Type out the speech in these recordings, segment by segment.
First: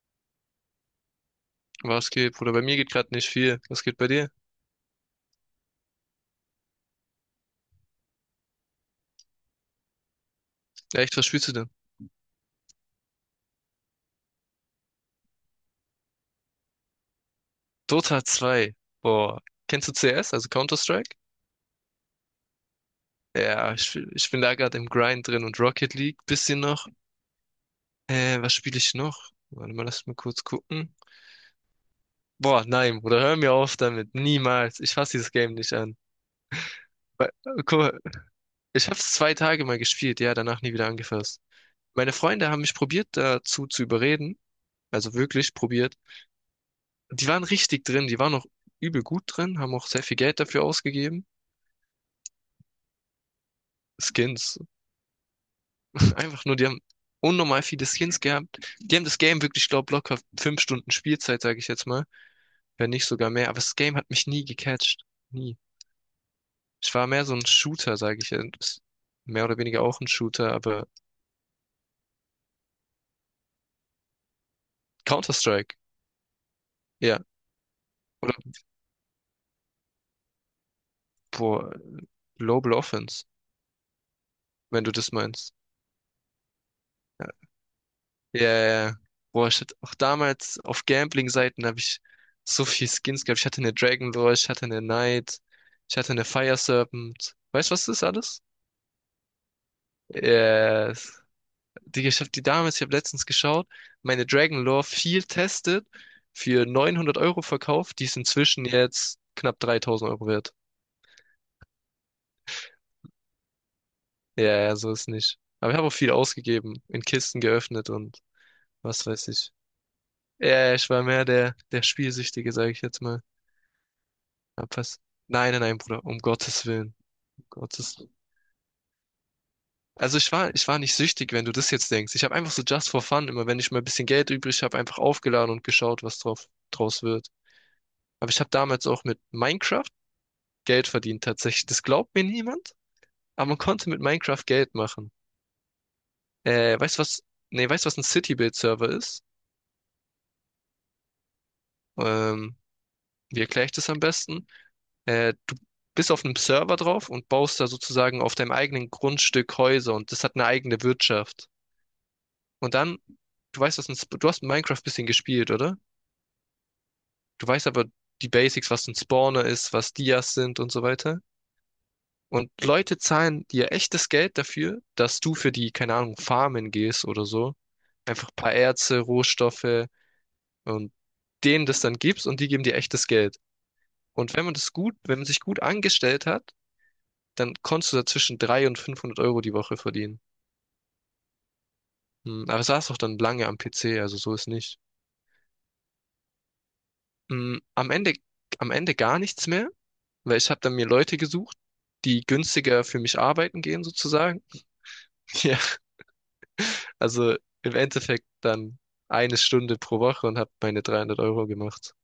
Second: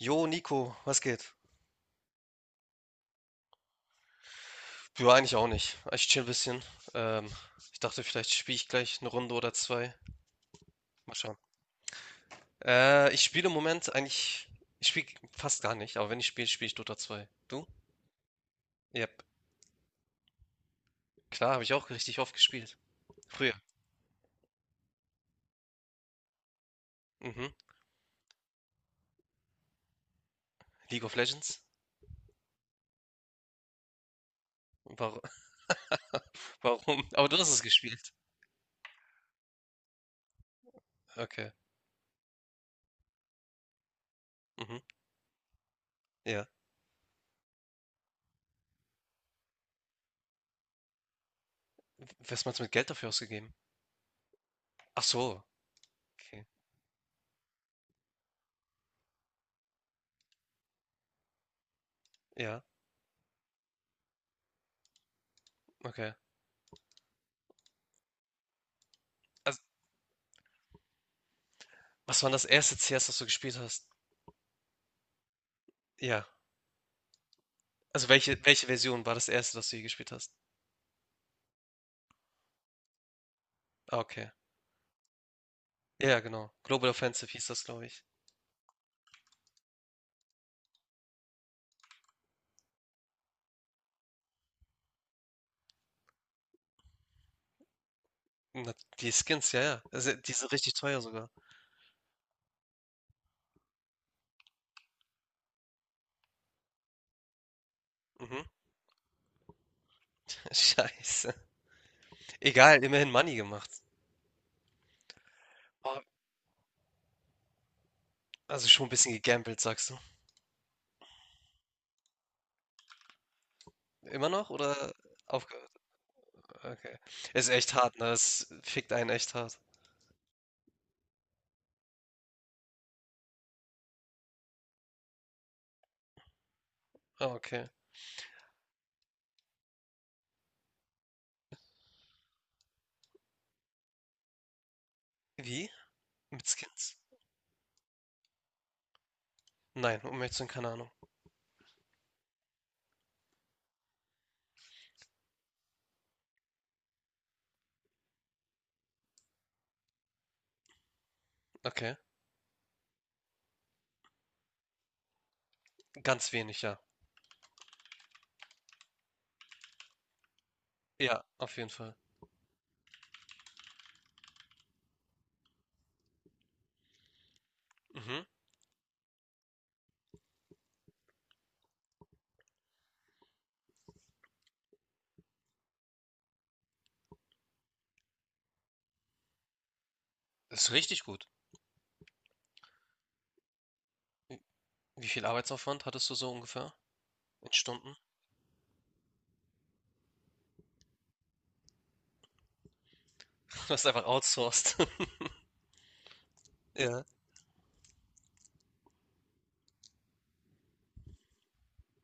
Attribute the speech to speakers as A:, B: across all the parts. A: Jo, Nico, was geht?
B: Was geht, Bruder? Bei mir geht gerade nicht viel. Was geht bei dir?
A: Ja, eigentlich auch nicht. Ich chill ein bisschen. Ähm, ich dachte, vielleicht spiele ich gleich eine Runde oder zwei.
B: Ja,
A: Mal
B: echt, was
A: schauen.
B: spielst du denn?
A: Ich spiele im Moment eigentlich, ich spiele fast gar nicht, aber wenn ich spiele, spiele ich Dota 2. Du?
B: Dota 2.
A: Ja,
B: Boah. Kennst du CS, also Counter-Strike?
A: klar, habe ich auch richtig oft gespielt. Früher.
B: Ja, ich bin da gerade im Grind drin und Rocket League. Bisschen noch.
A: Mhm.
B: Was spiele ich noch? Warte mal, lass mich kurz gucken.
A: League of Legends?
B: Boah, nein, Bruder, hör mir auf damit. Niemals. Ich fasse
A: Warum?
B: dieses Game nicht an.
A: Warum? Aber
B: Weil-
A: du hast es
B: Guck mal,
A: gespielt.
B: ich habe es 2 Tage mal gespielt, ja, danach nie wieder angefasst.
A: Okay.
B: Meine Freunde haben mich probiert, dazu zu überreden.
A: Mhm.
B: Also wirklich probiert.
A: Ja.
B: Die waren richtig drin, die waren auch übel gut drin, haben auch sehr viel Geld dafür ausgegeben.
A: Was meinst du mit Geld dafür ausgegeben?
B: Skins.
A: Ach so. Okay.
B: Einfach nur, die haben unnormal viele Skins gehabt. Die haben das Game wirklich, ich glaube, locker 5 Stunden Spielzeit, sage ich jetzt mal.
A: Ja.
B: Wenn nicht sogar mehr. Aber das Game hat mich nie gecatcht. Nie.
A: Okay.
B: Ich war mehr so ein Shooter, sage ich jetzt. Mehr
A: Also,
B: oder weniger auch ein Shooter, aber
A: was war das erste CS, das du gespielt hast?
B: Counter-Strike.
A: Ja.
B: Ja.
A: Also,
B: Oder,
A: welche Version war das erste, das du je gespielt hast?
B: boah, Global Offense,
A: Ah, okay.
B: wenn du das meinst.
A: Ja, ja, genau. Global Offensive hieß das, glaube ich.
B: Ja, ja, ja. Boah, ich hatte auch damals auf Gambling-Seiten habe ich so viel Skins gehabt. Ich hatte eine Dragon Lore, ich hatte eine Knight, ich hatte eine Fire Serpent. Weißt du, was das ist alles?
A: Na, die Skins, ja, ja. Also, die sind richtig teuer
B: Yes.
A: sogar.
B: Digga, ich hab die damals, ich habe letztens geschaut, meine Dragon Lore viel testet, für 900 Euro verkauft, die ist
A: Mhm.
B: inzwischen jetzt knapp 3.000 Euro wert.
A: Scheiße. Egal, immerhin Money gemacht.
B: Ja, ja, so ist nicht. Aber ich habe auch
A: Ah,
B: viel ausgegeben, in Kisten geöffnet und
A: also schon ein
B: was
A: bisschen
B: weiß ich.
A: gegambelt, sagst du?
B: Ja, ja, ich war mehr der, der Spielsüchtige, sage ich jetzt mal.
A: Immer noch oder
B: Abpassen. Nein, nein,
A: aufgehört?
B: nein, Bruder, um Gottes Willen.
A: Okay.
B: Um
A: Ist echt
B: Gottes
A: hart, ne?
B: Willen.
A: Es fickt einen echt hart.
B: Also ich war nicht süchtig, wenn du das jetzt denkst. Ich habe einfach so just for fun, immer wenn ich mal ein bisschen Geld übrig habe, einfach aufgeladen und geschaut, was draus
A: Ah,
B: wird.
A: okay.
B: Aber ich habe damals auch mit Minecraft Geld verdient tatsächlich. Das glaubt mir niemand, aber man konnte mit Minecraft Geld machen.
A: Wie? Mit
B: Weißt
A: Skins?
B: du was? Nee, weißt du, was ein City-Build-Server ist?
A: Nein, um ehrlich zu sein, keine Ahnung.
B: Ähm, Wie erkläre ich das am besten? Du bist auf einem Server drauf und baust da sozusagen auf deinem eigenen Grundstück Häuser und das hat eine eigene Wirtschaft.
A: Okay.
B: Und dann, du weißt, du hast Minecraft ein bisschen gespielt, oder?
A: Ganz wenig, ja.
B: Du weißt aber die Basics, was ein Spawner ist, was Dias sind und so weiter.
A: Ja, auf jeden Fall.
B: Und Leute zahlen dir echtes Geld dafür, dass du für die, keine Ahnung, Farmen gehst oder so.
A: Mhm.
B: Einfach ein paar Erze, Rohstoffe und denen das dann gibst und die geben dir echtes Geld. Und wenn man sich gut angestellt hat, dann konntest du da zwischen 300 und 500 Euro die Woche verdienen.
A: Ist richtig gut.
B: Hm, Aber saß auch dann lange am PC, also so
A: Wie
B: ist nicht.
A: wie viel Arbeitsaufwand hattest du so ungefähr? In
B: Hm, Am
A: Stunden?
B: Ende, am Ende gar nichts mehr. Weil ich habe dann mir Leute gesucht, die günstiger für mich arbeiten
A: Du
B: gehen
A: hast einfach
B: sozusagen.
A: outsourced.
B: Ja.
A: Ja,
B: Also im Endeffekt dann eine Stunde pro Woche und habe meine 300 Euro gemacht.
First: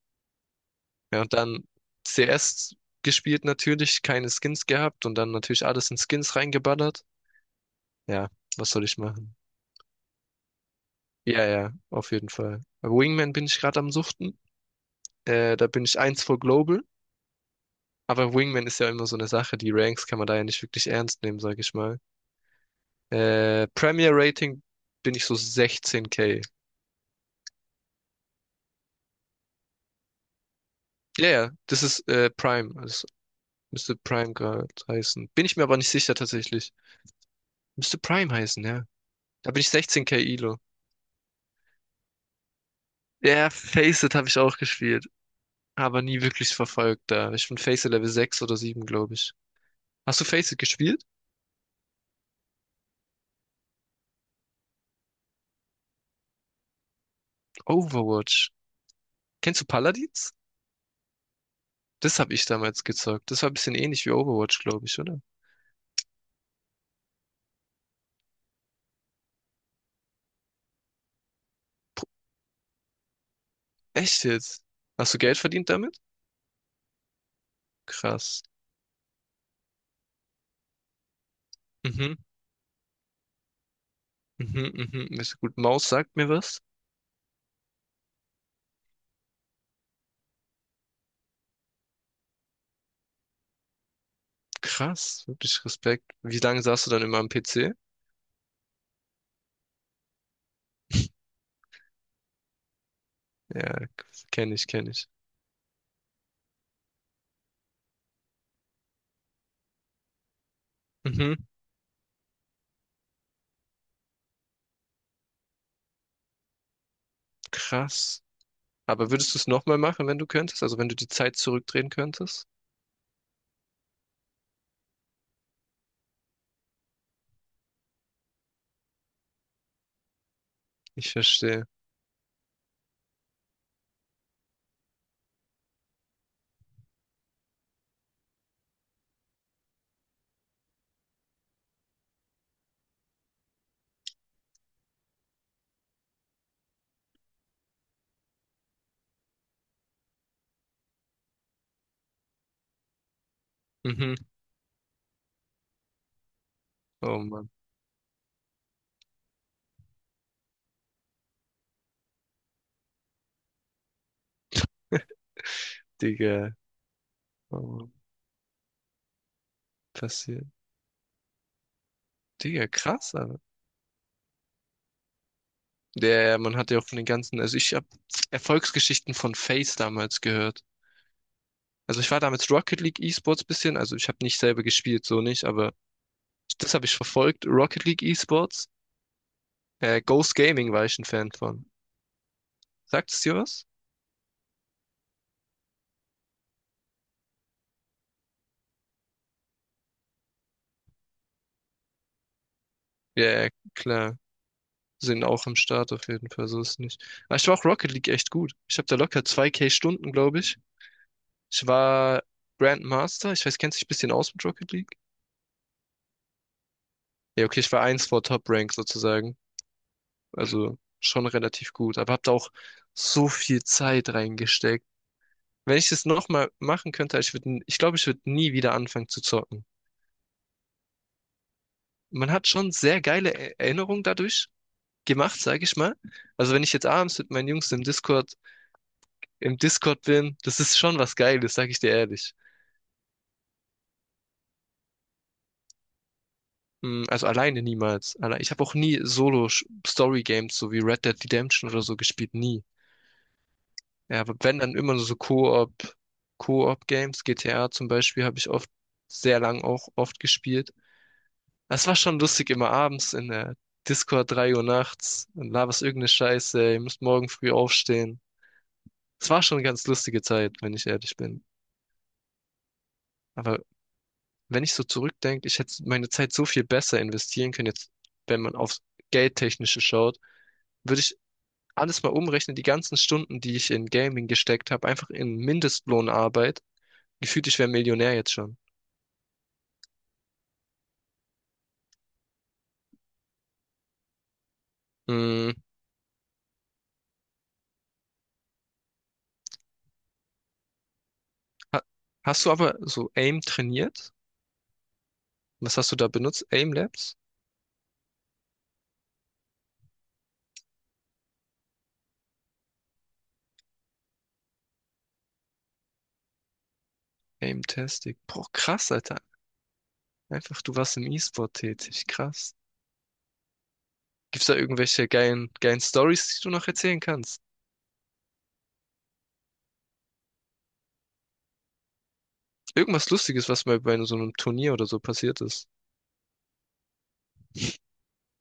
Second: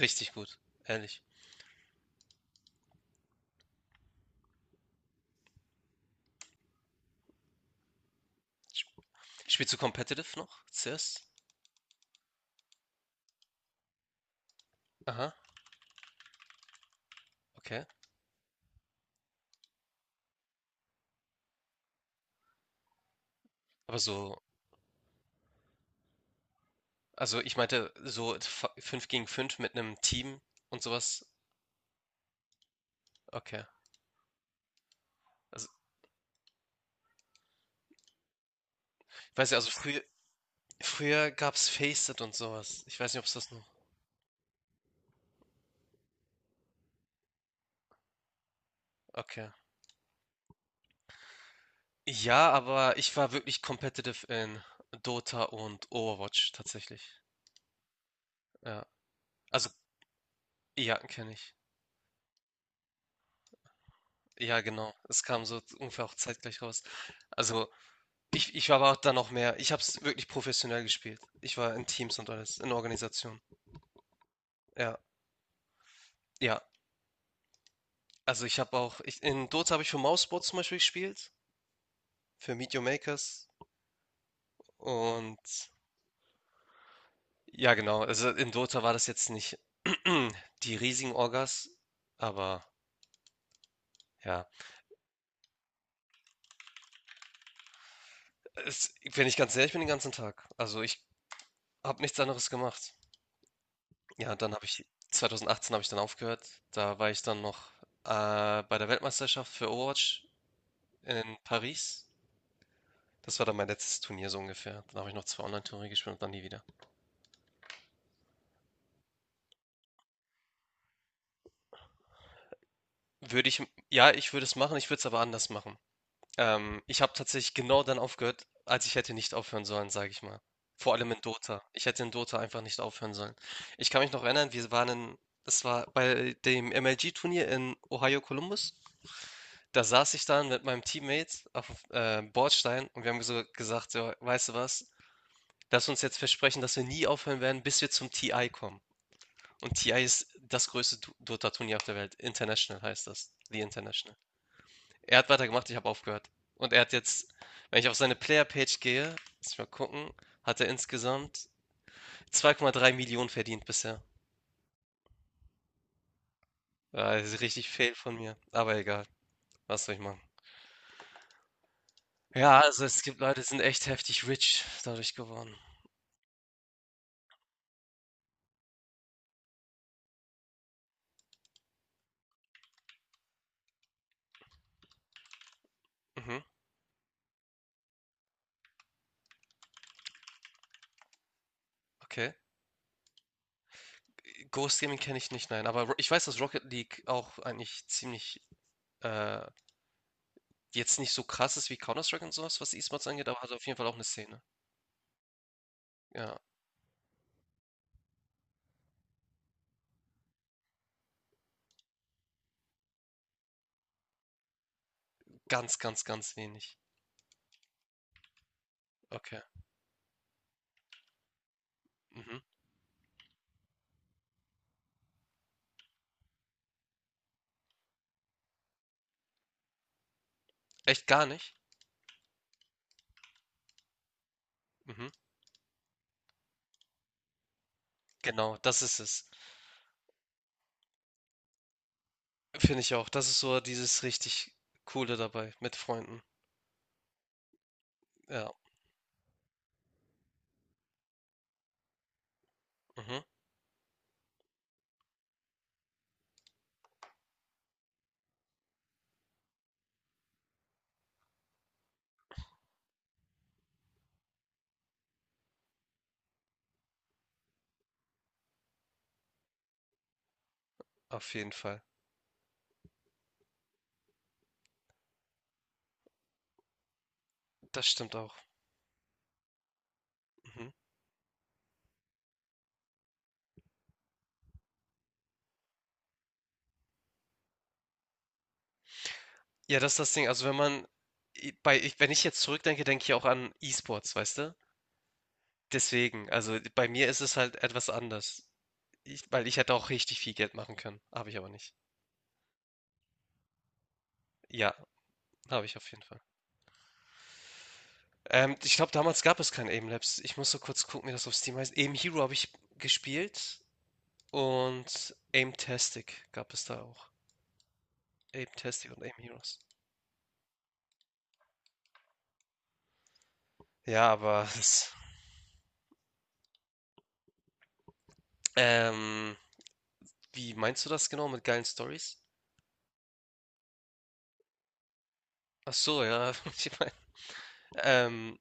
A: richtig gut, ehrlich.
B: Ja, und dann CS gespielt natürlich, keine Skins gehabt und dann natürlich alles in Skins reingeballert. Ja, was soll ich
A: Sp-
B: machen?
A: Spielst du competitive noch? CS?
B: Ja, ja, auf jeden Fall. Bei Wingman bin ich gerade am Suchten.
A: Aha,
B: Da bin ich eins vor Global.
A: okay.
B: Aber Wingman ist ja immer so eine Sache, die Ranks kann man da ja nicht wirklich ernst nehmen, sag ich mal.
A: Aber
B: Premier
A: so,
B: Rating bin ich so 16K.
A: also ich meinte so 5 gegen 5 mit einem Team und sowas.
B: Ja, ja, das ist Prime. Das
A: Okay.
B: müsste Prime gerade heißen. Bin ich mir
A: Also,
B: aber nicht sicher tatsächlich. Müsste Prime heißen, ja.
A: ich weiß
B: Da
A: ja,
B: bin ich
A: also früher,
B: 16K Elo.
A: früher gab's Faceit und sowas. Ich weiß nicht, ob es
B: Ja,
A: das noch.
B: Faceit habe ich auch gespielt, aber nie wirklich verfolgt da. Ich bin Faceit Level 6 oder sieben, glaube ich.
A: Okay.
B: Hast du Faceit gespielt?
A: Ja, aber ich war wirklich competitive in Dota und Overwatch tatsächlich.
B: Overwatch.
A: Ja.
B: Kennst du
A: Also,
B: Paladins?
A: ja, kenne ich.
B: Das habe ich damals gezockt. Das war ein bisschen ähnlich wie Overwatch,
A: Ja,
B: glaube
A: genau.
B: ich, oder?
A: Es kam so ungefähr auch zeitgleich raus. Also, ich war aber dann noch mehr. Ich habe es wirklich professionell gespielt. Ich war in Teams und alles, in Organisation.
B: Echt jetzt?
A: Ja,
B: Hast du Geld verdient damit?
A: ja.
B: Krass.
A: Also ich habe auch, ich, in Dota habe ich für Mouseboard zum Beispiel gespielt,
B: Mhm.
A: für Meet Your Makers.
B: Mhm, mhm, ist gut.
A: Und
B: Maus sagt mir was.
A: ja, genau. Also in Dota war das jetzt nicht die riesigen Orgas, aber ja.
B: Krass, wirklich Respekt. Wie lange saßt du dann immer am PC?
A: Es, wenn ich ganz ehrlich bin, den ganzen Tag. Also ich habe nichts anderes gemacht.
B: Ja,
A: Ja, dann
B: kenne
A: habe
B: ich,
A: ich,
B: kenne ich.
A: 2018 habe ich dann aufgehört. Da war ich dann noch bei der Weltmeisterschaft für Overwatch
B: Mhm,
A: in Paris. Das war dann mein letztes Turnier so ungefähr. Dann habe ich noch zwei Online-Turniere gespielt und dann nie wieder.
B: krass. Aber würdest du es nochmal machen, wenn du könntest? Also wenn du die Zeit zurückdrehen könntest?
A: Würde ich, ja, ich würde es machen, ich würde es aber anders machen. Ich habe tatsächlich genau dann aufgehört, als ich hätte nicht aufhören sollen, sage ich mal. Vor allem
B: Ich
A: in Dota.
B: verstehe.
A: Ich hätte in Dota einfach nicht aufhören sollen. Ich kann mich noch erinnern, wir waren in, das war bei dem MLG-Turnier in Ohio Columbus. Da saß ich dann mit meinem Teammate auf Bordstein und wir haben so gesagt, so, weißt du was, lass uns jetzt versprechen, dass wir nie aufhören werden, bis wir zum TI kommen. Und TI ist das größte Dota-Turnier auf der Welt. International heißt das. The International.
B: Mhm.
A: Er hat weitergemacht, ich habe aufgehört. Und er hat
B: Oh
A: jetzt,
B: Mann,
A: wenn ich auf seine Player-Page gehe, lass mich mal gucken, hat er insgesamt 2,3 Millionen verdient bisher.
B: Digga.
A: Ja, das ist
B: Oh
A: richtig
B: Mann,
A: fail von mir. Aber egal, was soll ich machen?
B: passiert.
A: Ja,
B: Digga,
A: also es
B: krass,
A: gibt
B: aber.
A: Leute, die sind echt heftig rich dadurch geworden.
B: Man hat ja auch von den ganzen, also ich habe Erfolgsgeschichten von FaZe damals gehört. Also ich war damals Rocket League E-Sports bisschen, also ich habe nicht selber gespielt, so nicht, aber
A: Mhm,
B: das habe ich verfolgt. Rocket League Esports. Ghost Gaming war ich ein Fan von.
A: okay.
B: Sagt es dir was?
A: Ghost Gaming kenne ich nicht, nein. Aber ich weiß, dass Rocket League auch eigentlich ziemlich äh, Jetzt nicht so krass ist wie Counter-Strike und sowas, was, E-Sports angeht, aber
B: Ja, ja,
A: hat auf jeden Fall auch eine
B: klar.
A: Szene.
B: Sind auch am Start auf jeden
A: Ja,
B: Fall, so ist es nicht. Aber ich war auch Rocket League echt gut. Ich habe da locker 2K Stunden, glaube ich. Ich war Grandmaster. Ich weiß, kennst du dich ein bisschen aus mit Rocket League?
A: ganz, ganz, ganz wenig.
B: Ja, okay, ich war eins vor Top Rank sozusagen.
A: Okay.
B: Also schon relativ gut. Aber hab da
A: Mhm.
B: auch so viel Zeit reingesteckt. Wenn ich das nochmal machen könnte, ich würde, ich glaube, ich würde nie wieder anfangen zu zocken.
A: Echt gar nicht?
B: Man hat schon sehr geile Erinnerungen dadurch
A: Mhm.
B: gemacht, sage ich mal. Also wenn ich jetzt abends mit meinen Jungs
A: Genau, das ist es.
B: im Discord bin, das ist schon was Geiles, sage ich dir ehrlich.
A: Finde ich auch. Das ist so dieses richtig Coole dabei mit Freunden.
B: Mm, Also alleine niemals. Ich
A: Ja,
B: habe auch nie Solo-Story-Games, so wie Red Dead Redemption oder so, gespielt. Nie.
A: mhm,
B: Ja, aber wenn dann immer nur so Koop-Games, GTA zum Beispiel, habe ich oft, sehr lang auch oft gespielt. Das war schon lustig, immer abends in der Discord 3 Uhr nachts und laberst irgendeine Scheiße, ihr müsst morgen früh aufstehen. Es war schon eine ganz lustige Zeit, wenn ich ehrlich
A: auf
B: bin.
A: jeden Fall.
B: Aber wenn ich so zurückdenke, ich hätte meine Zeit so viel besser investieren können,
A: Das
B: jetzt,
A: stimmt auch.
B: wenn man aufs Geldtechnische schaut,
A: Mhm.
B: würde ich alles mal umrechnen, die ganzen Stunden, die ich in Gaming gesteckt habe, einfach in Mindestlohnarbeit. Gefühlt, ich wäre Millionär jetzt schon.
A: Ja, das ist das Ding. Also, wenn man i bei ich wenn ich jetzt zurückdenke, denke ich auch an E-Sports, weißt du?
B: Mm,
A: Deswegen, also, bei mir ist es halt etwas anders. Ich weil ich hätte auch richtig viel Geld machen können, habe ich aber nicht.
B: ha hast du aber so AIM trainiert?
A: Ja. Habe ich
B: Was
A: auf
B: hast du
A: jeden
B: da
A: Fall.
B: benutzt? AIM Labs?
A: Ich glaube, damals gab es kein Aim Labs. Ich muss so kurz gucken, wie das auf Steam heißt. Aim Hero habe ich gespielt und Aimtastic gab es da auch.
B: AIM Tastic. Boah,
A: Aimtastic
B: krass,
A: und Aim
B: Alter.
A: Heroes.
B: Einfach, du warst im E-Sport tätig. Krass.
A: Ja, aber
B: Gibt's da
A: das,
B: irgendwelche geilen, geilen Stories, die du noch erzählen kannst?
A: ähm, wie meinst du das genau mit geilen Stories?
B: Irgendwas Lustiges, was mal bei so einem Turnier oder so passiert ist.
A: Ach so, ja. Ich meine, ähm,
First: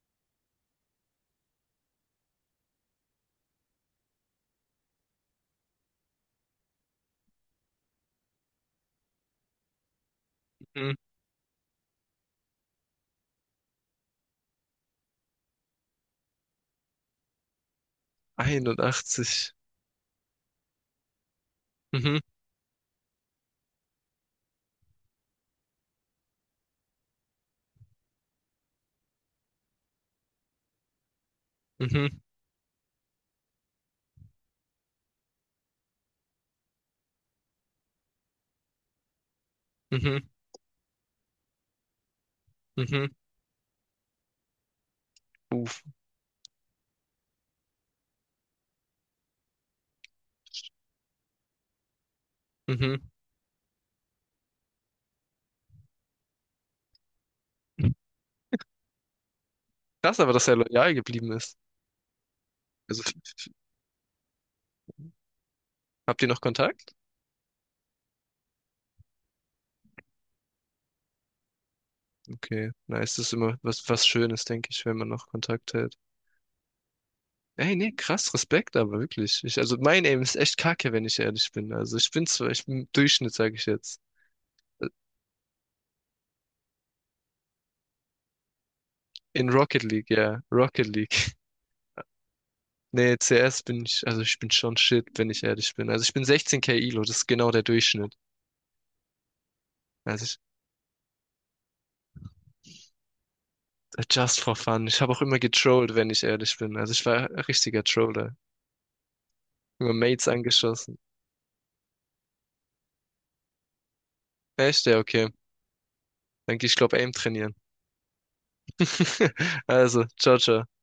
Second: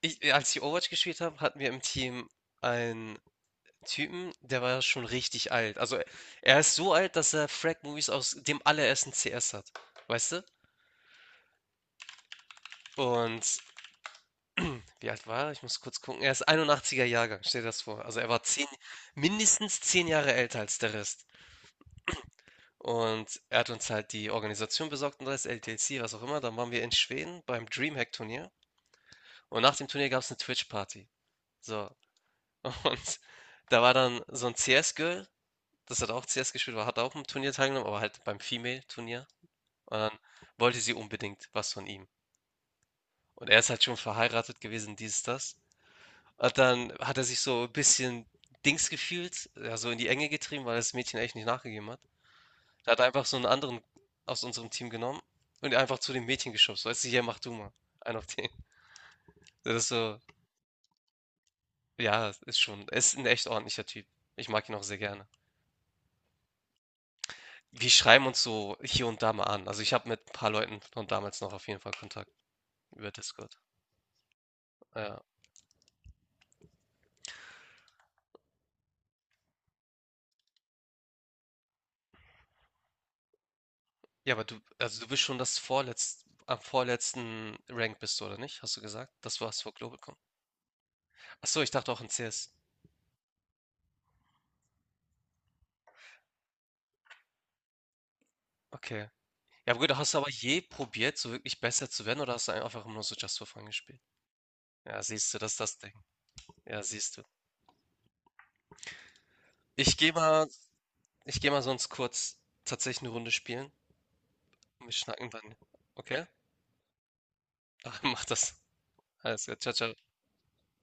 A: als ich Overwatch gespielt habe, hatten wir im Team einen Typen, der war schon richtig alt. Also er ist so alt, dass er Frag-Movies aus dem allerersten CS hat. Weißt du? Und wie alt war er? Ich muss kurz gucken. Er ist 81er Jahrgang, stell dir das vor. Also er war
B: 81.
A: mindestens 10 Jahre älter als der Rest.
B: Mhm,
A: Und er hat uns halt die Organisation besorgt und das LTC, was auch immer. Dann waren wir in Schweden beim Dreamhack-Turnier. Und nach dem Turnier gab es eine Twitch-Party. So.
B: mhm,
A: Und da war dann so ein CS-Girl, das hat auch CS gespielt, war, hat auch im Turnier teilgenommen, aber halt beim Female-Turnier. Und dann
B: mhm,
A: wollte sie unbedingt was von ihm.
B: mhm.
A: Und er ist halt schon verheiratet gewesen, dies, das.
B: Uff,
A: Und dann hat er sich so ein bisschen Dings gefühlt, ja, so in die Enge getrieben, weil das Mädchen echt nicht nachgegeben hat. Da hat er
B: mhm.
A: einfach so einen anderen aus unserem Team genommen und einfach zu dem Mädchen geschubst. Weißt du: „Hier, mach du mal." Einen auf den. Das ist so,
B: Krass, aber dass er loyal geblieben ist.
A: ja, ist schon, er
B: Also,
A: ist ein echt ordentlicher Typ. Ich mag ihn auch sehr gerne.
B: habt ihr noch Kontakt?
A: Wir schreiben uns so hier und da mal an. Also, ich habe mit ein paar Leuten von damals noch auf jeden Fall Kontakt
B: Okay,
A: über
B: nice. Das ist immer
A: Discord.
B: was Schönes, denke ich, wenn man
A: Ja.
B: noch Kontakt hält. Ey, nee, krass, Respekt, aber wirklich. Also, mein Aim ist echt kacke, wenn ich ehrlich bin. Also, ich bin Durchschnitt, sage ich jetzt.
A: Ja, aber du, also, du bist schon das vorletz, am vorletzten Rank bist du, oder nicht? Hast du gesagt, das
B: In
A: war's vor
B: Rocket
A: Global
B: League,
A: komm.
B: ja, Rocket League.
A: Ach so, ich dachte auch in CS.
B: Nee, CS bin ich, also ich bin schon shit, wenn ich ehrlich bin. Also ich bin 16K Elo, das ist genau der Durchschnitt.
A: Okay. Ja aber gut, hast du aber
B: Also
A: je probiert, so wirklich besser zu werden, oder hast du einfach immer nur so Just for Fun gespielt?
B: just for fun.
A: Ja,
B: Ich habe auch
A: siehst du,
B: immer
A: das ist das Ding.
B: getrollt, wenn ich ehrlich bin.
A: Ja,
B: Also ich
A: siehst du.
B: war ein richtiger Troller. Immer
A: Ich gehe
B: Mates
A: mal,
B: angeschossen.
A: ich gehe mal sonst kurz tatsächlich eine Runde spielen.
B: Echt?
A: Wir
B: Ja,
A: schnacken
B: okay.
A: dann. Okay?
B: Dann geh ich glaube Aim trainieren.
A: Mach das. Alles klar. Ciao, ciao.
B: Also, ciao, ciao.